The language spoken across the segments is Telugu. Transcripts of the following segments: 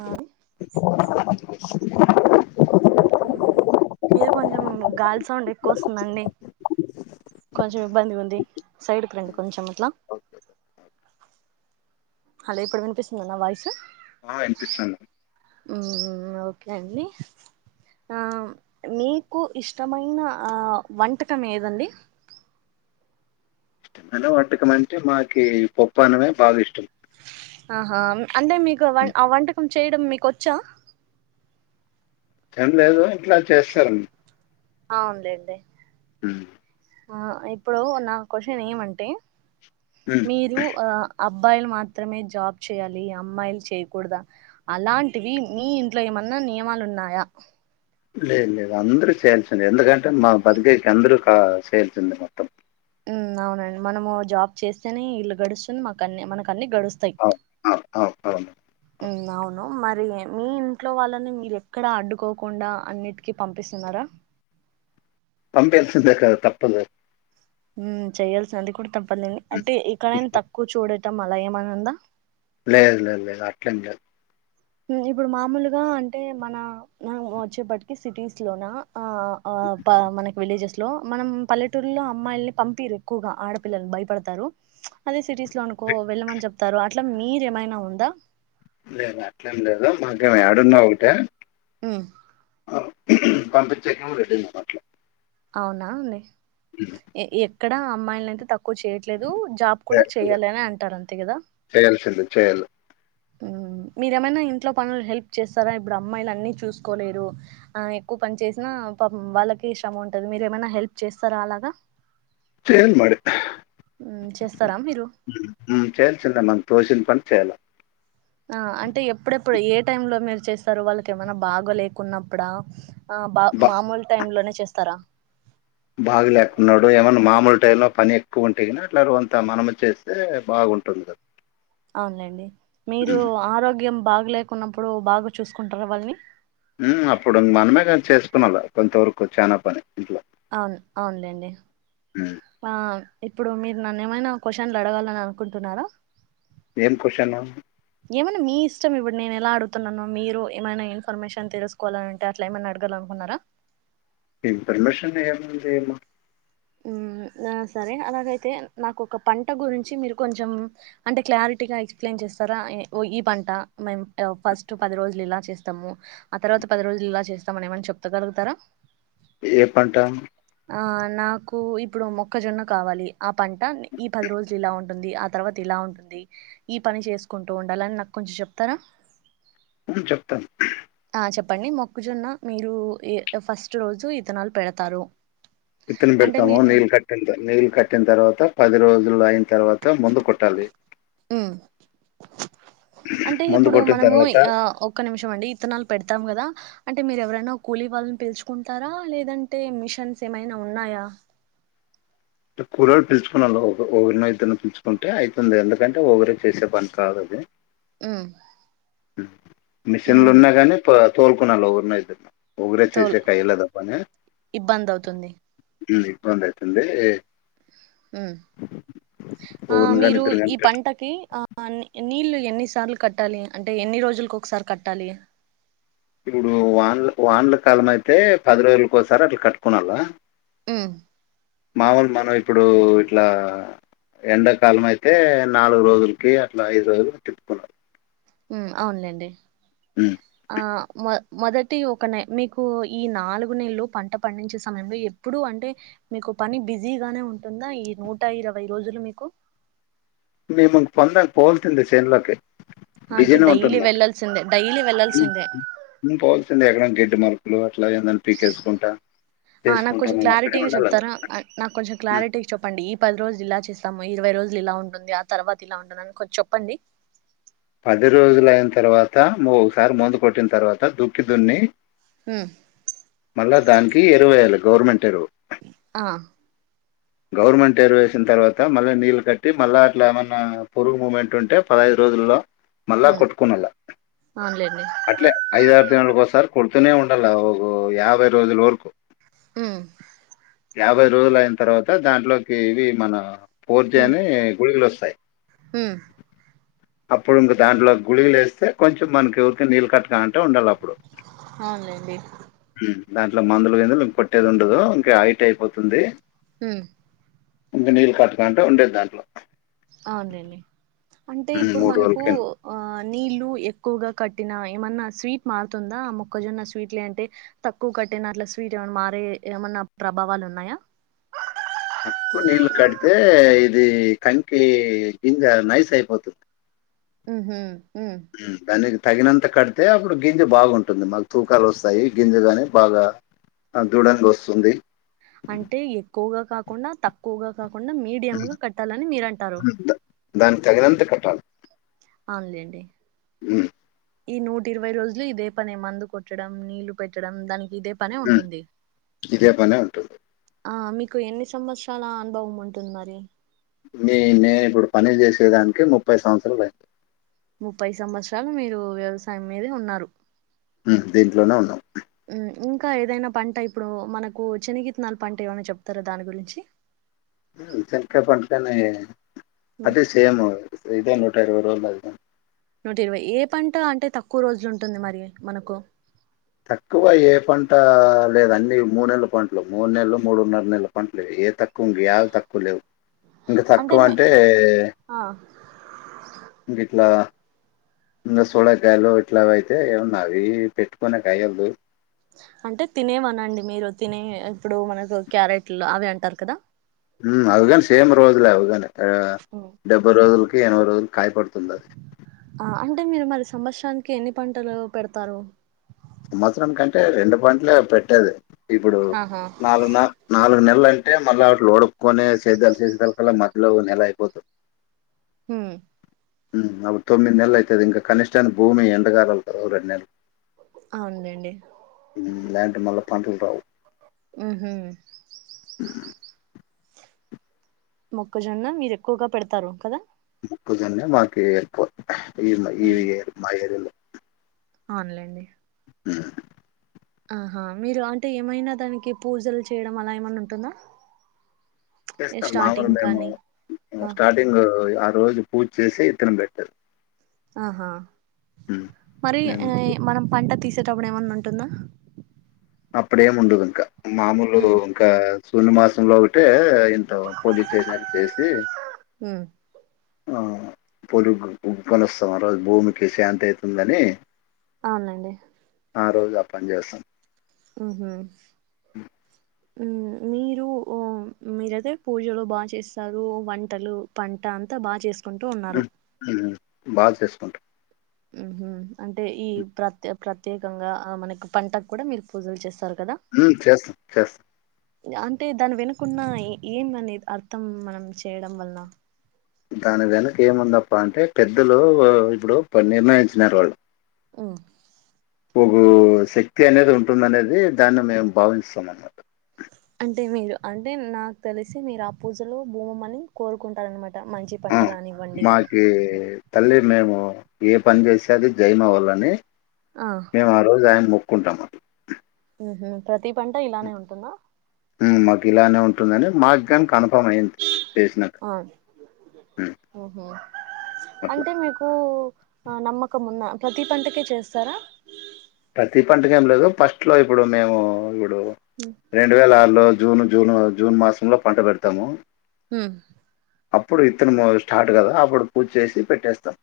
ఆ మీరు కొంచెం గాలి సౌండ్ ఎక్కువ వస్తుందండి కొంచెం ఇబ్బంది ఉంది సైడ్కి రండి కొంచెం అట్లా హలో ఇప్పుడు వినిపిస్తుందిన్న వాయిసు అనిపిస్తుంది ఉ ఓకే అండి ఆ మీకు ఇష్టమైన ఆ వంటకం ఏదండి అనే వంటకం అంటే మాకి పప్ప అనమే బాగా ఇష్టం ఆహా అంటే మీకు వ హ్మ్. ఆ వంటకం చేయడం మీకు వచ్చా తనలేదు ఇంట్లా చేస్తారండి ఆ ఉందిేే హ ఆ ఇప్పుడు నా క్వశ్చన్ ఏమంటే హ్మ్. మీరు ఆ అబ్బాయిలు మాత్రమే జాబ్ చేయాలి అమ్మాయిలు చేయకూడదా అలాంటివి మీ ఇంట్లో ఏమన్నా నియమాలు ఉన్నాయా లేదు లేదు అందరుూ చేయాల్సింది ఎందుకంటే మా బతికాేకి అందరుూ చేయాల్సింది మొత్తం అవునండి మనము జాబ్ చేస్తేనే ఇల్లు గడుస్తుంది మాకు అన్న మనకు గడుస్తాయి అవును. అవును. అవును. అవును. అవును మరి మీ ఇంట్లో వాళ్ళని మీరు ఎక్కడ అడ్డుకోకుండా అన్నిటికిీ పంపిస్తున్నారా పంేల్ సంది క తప్పదు చెయయాల్సిిన అది కూడా తప్పదండి అంటే ఇక్కడైనా తక్కువ చూడటం అలా ఏమనిందా లేదు లేదు లేదు అట్లందు ఇప్పుడు మామూలుగా అంటే మన వచ్చేప్పటికి సిటీస్ లోన ఆ మనకి విలేజెస్ లో మనం పల్లెటూరులో అమ్మాయిల్ని పంపిరు ఎక్కువగా ఆడపిల్లలు భయపడతారు అదే సిటీస్ లో అనుకో వెళ్ళమని చెప్తారు అట్లా మీరేమైనా ఉందా లేదు అట్లేం లేదు మాకేమి ఏడున్నా ఒకటే ఉమ్ పంపించక వెళ్ళట్ అవునా అండి ఎక్కడా అమ్మాయిల అయితే తక్కువ తక్కువ చేయట్లేదు జాబ్ కూడా చేయాల్సిందే. చేయాలి అని అంటారు అంతే కదా చేయాల్సిందే చేయాలి. హ్మ్. మీరేమైనా ఇంట్లో పనులు హెల్ప్ చేస్తారా ఇప్పుడు అమ్మాయిలు అన్నిీ చూసుకోలేరు ఆ ఎక్కువ పని చేసినా వాళ్ళకి శ్రమ ఉంటది మీరు ఏమైనా హెల్ప్ చేస్తారా అలాగా చేల్ మ హ్మ్. చేస్తారా మీరు చేల్చిన మ తోసిన ప వచ్చే అాల ఆ అంటే ఎప్పుడెప్పుడు ఏ టైమ్ లో మీరు చేస్తారు వాళ్ళకి ఏమైనా బాగో లేకున్నప్పుడా ఆ బా మామూలు టైమ్ లోనే చేస్తారా టై లో పని ఎక్కువ ఉంటే క అట్లా కొంత మనము చేస్తే బాగుంటుంది క అవునండి మీరు ఆరోగ్యం బాగలేకున్నప్పుడు బాగా చూసుకుంటారా వాళ్ళని అప్పుడు మనమే కా చేసుకునాల కొంతవరకు చనా పని ఇంట్లో అ అవునండి, ఉమ్. ఆ. ఇప్పుడు మీరు నన్న ఏమైనా క్వశ్చన్లు అడగాలని అనుకుంటున్నారా. ఏం క్యూస్షన్. ఏమైన్నా మీ ఇష్టం ఇప్పుడు నేను ఎలా అడుగుతున్నానో మీరు ఏమైనా ఇన్ఫర్మేషన్ తెలుసుకోవాలి అంటే అట్లా ఏమైనా అడగలే. వున్నారా. ఇన్ఫర్మిషన్ ఏముంది ఏమో. మ్మ్ ఆ సరే అలాగైతే నాకు ఒక పంట గురించి మీరు కొంచెం అంటే క్లారిటీగా ఎక్సప్లయిన్ చే. సారా ఈ పంట మేం ఫస్ట్ పది రోజులు ఇలా చేస్తాము. ఆ తర్వాత పది రోజులు ఇలా. చేస్తామని ఏమని చెప్పగలుగుతారా. ఏ పంట. ఆ నాకు ఇప్పుడు మొక్కజొన్న కావాలి. ఆ పంట ఈ పది రోజులు ఇలా ఉంటుంది. ఆ తర్వాత ఇలా. ఇలా ఉంటుంది. ఈ పని చేసుకుంటూ ఉండాలని నాకు కొంచెం చెప్తారా. మ్మ్ చెప్తాను. ఆ చెప్పండి మొక్క్కజొన్న మీరు ఫస్ట్ రోజు ఇత్తనాలు పెడతారు. ఇత్తనం అంటే పెడతాము మీరు నీళ్ళు కట్టిన నీళ్ళు కట్టిన తర్వాత పది రజులు అయి. తర్వాత మందు కొట్టాలి. ఉమ్ అంటే ముందు ఇప్పుడు కొట్టిన మనము తర్వాత ఆ ఒక్క నిమిషం అండి ఇత్తనాలు పెడతాం కదా. అంటే మీరు ఎవరైనా కూలీ వాళ్ళని పిలుచుకుంటారా లేదంటే మిషన్స్ ఏమైనా ఉన్నాయా. అంటే కూలోల్లు పిలుచుకొని ఒకరినో ఇద్దరినో పిలుచుకుంటే అవుతుంది. ఎందుకంటే ఒకరే చేసే పని కాదు అది. మ్మ్ మిషన్లు ఉన్నా కానీ తోలుకునాలో ఉన్నాయి. ఒకరే తోల్ చేసే టైలర్ పనా, ఇబ్బంది అవుతుంది జూలీ. బంధైతుందే. మ్మ్, ఆ ఒకరిని కానీ మీరు ఇద్దరు కానీ ఈ పెట్టు పంటకి ఆ నీళ్ళ. ఎన్ని సార్లు కట్టాలి అంటే ఎన్ని రోజులలకు ఒకసారి కట్టాలి. ఇప్పుడు వాన్ల వాన్ల కాలం అయితే పది రోజులకోసారు అట్లా కట్టుకునాలా. మ్మ్ మామూలు మనం ఇప్పుడు ఇట్లా. ఎండాకాలం అయితే నాలుగు రోజులకి అట్లా ఐదు రోజులు తిప్పుకుంటాం. మ్మ్ అవునులేండి మ్మ్ ఆ మొదటి ఒక న మీకు ఈ నాలుగు నెలలు పంట పండించే సమయంలో ఎప్పుడు అంటే. అంటే మీకు పని బిజీగానే ఉంటుందా. ఈ నూట ఇరవై రోజులు మీకు. [unintelligible] మేము పొందా పోల్తుంది చేన్లకి. అంటే బిజీనే డైలీ ఉంటుందండి వెళ్లాల్సిందే డైలీ వెళ్లాల్సిందే ఉ పోల్. రెండు ఎకరాలు గడ్డి మందు అట్లా ఏందని పీకేసుకుంటా. ఆ నాకు చేసుకుంటా కొంచెం మేము అక్కడే క్లారిటీగా ఉండాలి చెప్తారా. నాకు కొంచెం క్లారిటీకగా చెప్పండి. పది రోజులు ఇలా చేస్తాము. ఇరవై రోజులు ఇలా ఉంటుంది ఆ తర్వాత ఇలా ఉంటుంది. అని కొంచం చెప్పండి. పది రోజులు అయిన తర్వాత నువ్వు ఒకసారి ముందు కొట్టిన తర్వాత దుక్కి దున్ని. మ్మ్ మళ్ళా దానికి ఎరవు వెయ్యాలి గవర్నమెంట్ ఎరువు. ఆ గవర్నమెంట్ ఎరువు వేసిన తర్వాత మళ్ళీ నీళ్లు కట్టి మళ్ళీ అట్లా ఏమన్నా పురుగు మూమెంట్ ఉంటే పదహదు. ఉమ్ అవునులేండి [unintelligible] సార్ కొడుతనే ఉండల్ వగు యాభై రోజుల వరకు. హు యాభై రోజులు అయిన తర్వాత దాంట్లోకి ఇవి మన పూర్తి అని గుడిగులు వస్తాయి హు అప్పుడు ఇంక దాంట్లో [unintelligible] లేేస్తే కొంచెం మనకి ఎవరికి నీళ్ళు కట్టు అంటే ఉండాలి అప్పుడు అవున్లెండి దాంట్లో మందులు [unintelligible] ఇం కొట్టేది ఉండదు ఇంకా హైట్ అయిపోతుంది హు ఇంకా నీళ్ళు [unintelligible] అంటే ఉండేది దాంట్లో అవునండి అంటే ఉమ్, ఇప్పుడు మూడు మనకు రోజులకి ఆ నీళ్లు ఎక్కువగా కట్టిన ఏమన్నా స్వీట్ మారుతుందా ఆ మొక్కజొన్న స్వీట్లు అంటే తక్కువ నిన్న అట్ల స్వీట్ ఏమనా మారే ఏమన్నా ప్రభావాలు ఉన్నాయా. [unintelligible] నీళ్ళు కడితే ఇది కంకి గింజ నైస్ అయిపోతుంది. హు హు [unintelligible] తగినంత కడితే అప్పుడు గింజ బాగుంటుంది మాకు తూకాలు వస్తాయి గింజ గాని బాగా [unintelligible] వస్తుంది వగా కాకుండా మీడియం గా కట్టాలని మీరంటారు ఉమ్, దా- దానికి తగినంత కట్టాల్ అవునులెండి ఉ ఈ నూటి ఇరవై రోజులు ఇదే పనే మందు కొట్టడం నీళ్లు పెట్టడం దన్ ఇదే పనే ఉంటు ఆ మీకు ఎన్ని సంవత్సరాల అనుభవం ఉంటుంది మరి నేను నేను ఇప్పుడు పని చేసేదానికి ముప్పై సంవత్సరాలు అయి ముప్పై సంవత్సరాలు మీరు వ్యవసాయం మీదే ఉన్నారు హు దీంట్లోనే ఉన్నాం ఉమ్ ఇంకా ఏదైనా పంట ఇప్పుడు మనకు శనగితనాల పంట ఏమైనా చెప్తారా దాని గురించి హు చెనికాయ్ ఉమ్, అదే సేమ్ ఇదే [unintelligible] నూట ఇరవై ఏ పంట అంటే తక్కువ రోజులు ఉంటుంది మరి మనకు తక్కువ ఏ పంట లేద అన్ని మూడు నెలల పంటలు మూడు నెలలు మూడున్నర నెలల పంటలు ఏ తక్కువ ఇంక యావి తక్కువ లేవు ఇంక తక్కువ అంటే ఆ ఇంగిట్ల ఇంకా సోడకాయలు ఇట్లావి అయితే ఏన్నా అవి పెట్టుకునేకి అయ్యేల్దు అంటే తినేవాన అండి మీరు తినే ఇప్పుడు మనకు క్యారెట్లు అవి అంటారు కదా అవుగాని సేమ్ రోజుల అవుగాని అ ఉమ్, డెబ్బై రోజులకి ఎనవై రోజుల కాయపడుతుంది అది ఆ అంటే మీరు మరి సంవత్సరానికి ఎన్ని పంటలు పెడతారు సంవత్సరం కంటే రెండు పంటలే పెట్టేది ఇప్పుడు ఆహా నాలుగు న నాలుగు నెలలు అ అంటే మళ్ళీ అ ఓడుకొని చేద్ద [unintelligible] కలా మధ్యలో నెల అయిపోత హు అవి తొమ్మిది నెలలు అవుతది ఇంకా కనిష్టాన్ని భూమి ఎండగాలు క రెండు నెలలు అవును లెండి ల్యాండ్ మళ్ళీ పంటలు రావు ఉ మొక్కజొన్న మీరు ఎక్కువగా పెడతారు కద మొక్కజొన్నే మాకు ఎక్కువ ఈ ఈ మా ఏరిలో అవున్లేండి హు ఆహా మీరు అంటే ఏమైనా దానికి పూజలు చేయడం అలా ఏమన్నా ఉంటుంద చేస్తాం మామూలు మేము ఆ స్టార్టింగ్ ఆ రోజు పూజ చేసి ఇత్తనం పెట్టారు ఆహా మరి మేము మనం పంట తీసు టప్పుడు ఏమన్న ఉంటుందా అప్పుడేమి ఉండదు ఇంకా మామూలు ఉమ్ ఇంకా శూన్య మాసంలో ఒకటే దీంతో పూజ చేసినట్టు చేసి ఉమ్ ఆ పొలుగు పొనిస్తాం ఆ రోజు భూమికి శాంతి అవుతుందని అవునండి ఆ రోజు ఆ పని చేస్తా ఉహు.. ఆమ్ మీరు హ మీరైతే పూజలు బాగా చేస్తారు వంటలు పంట అంతా బాగా చేస్ [unintelligible] బాగా చేసుకుంటం ఉమ్ హ్మ్ అంటే ఈ ప్రత్య ప్రత్యేకంగా మనకి పంటకు కూడా మీరు పూజలు చేస్తారు కదా హు చేస్తాం చేస్తాం అంటే దాని వెనుకున్న ఏమనేది అర్థం మనం చేయడం వల్ల దాని వెనక ఏముందప్ప అంటే పెద్దలు ఇప్పుడు నిర్ణయించినారు వాళ్ళు ఉమ్ ఒక శక్తి అనేది ఉంటుందనేది దాన్ని మేము భావింస్తాం అన్నమాట అంటే మీరు అంటే నాకు తెలిసి మీరు ఆ పూజలో భూమిని కోరుకుంటారనమాట మంచి ఆ పంటలనివ్వండి మాకి తల్లి మేము ఏ పని చేస్తే అది జయం అవ్వాలని ఆ మేము ఆ రోజు ఆయన మో కుంటామట్ల హు.. ప్రతి పంట ఇలానే ఉంటుందా మాకు ఇలానే ఉంటుందండి మాకుగానీ కన్ఫర్మ్ అయిది చేసినాక ఉమ్ ఓహో అట్లా అంటే మీకు ఆ నమ్మకమున్న ప్రతి పంటకీ చేస్తారా ప్రతి పంటకు ఏం లేదు ఫస్ట్ లో ఇప్పుడు మేము ఇప్పుడు ఉమ్ రెండు వేల ఆరులో జూన్ జూన్ జూన్ మాసంలో పంట పెడతము హ్మ్ అప్పుడు విత్తనము స్టార్ట్ కదా అప్పుడు పూజ చేసి పెట్టేస్తాం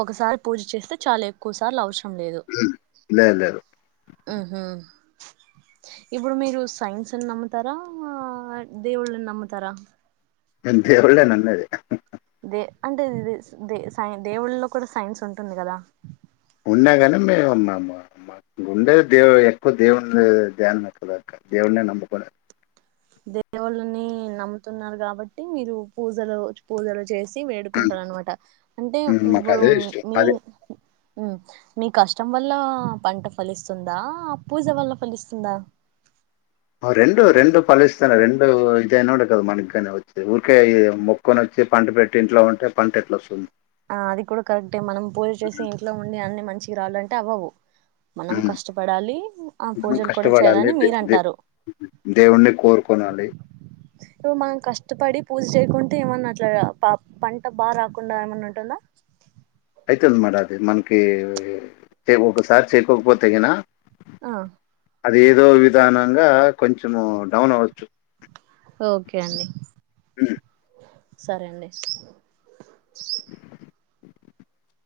ఒకసారి పూజ చేస్తే చాలు ఎక్కువ సార్లు అవసరం లేదు ఉమ్. లేదు లేదు ఉహు... [inaudible] ఇప్పుడు మీరు సైన్స్ అని నమ్ముతారా..... దేవుళ్ళని నమ్ముతారా నేను దేవున్నే నమ్మేది దే అంటే దే సైన్ దేవుళ్ళలో కూడా సైన్స్ ఉంటుంది కదా ఉన్నాగాని మేముమ్మ్ మ ఉండేది దేవు ఎక్కువ దేవుని ధ్యానమే కదా దేవున్నే నమ్ముకునేది దేవుళ్ళని నమ్ముతున్నారు కాబట్టి మీరు పూజలు పూజలు చేసి వేడుకుంటరు అనమాట అంటే ఉమ్, మాకు ఇప్పుడు అదే ఇష్టం మీ అదే మీ కష్టం వల్ల పంట ఫలిస్తుందా పూజ వల్ల ఫలిస్తుందా [inaudible] రెండు రెండు ఫలిస్తాయి రెండు ఇదయినప్పుడే కదా మనగానే వచ్చిది ఊరికే మొక్కొని వచ్చి పంట పెట్టి ఇంట్లో ఉంటే పంట ఎట్ల వస్తుంది ఆ అది కూడ కరెక్టే మనం పూజ చేసి ఇంట్లో ఉండి అన్ని మంచిగ రావాలంటే అవ్వవు మనం ఉమ్, కష్టపడాలి ఆ పూజలు కూడా చేయాలని మీరంటారు దేవుని కోరుకోనండి ఇప్పుడు మనం కష్టపడి పూజ చేయకుంటే ఏమన్నా అట్ల పంట బాగా రాకుండా ఏమన్న ఉంటుందా అయితది మరి అది మనకి ఓకే ఒకసారి చేప్పకపొతే గినా ఆ అది ఏదో విధంగా కొంచము డౌన్ అవ్వచ్చు ఓకే అండి సరే అండి స [inaudible] [inaudible]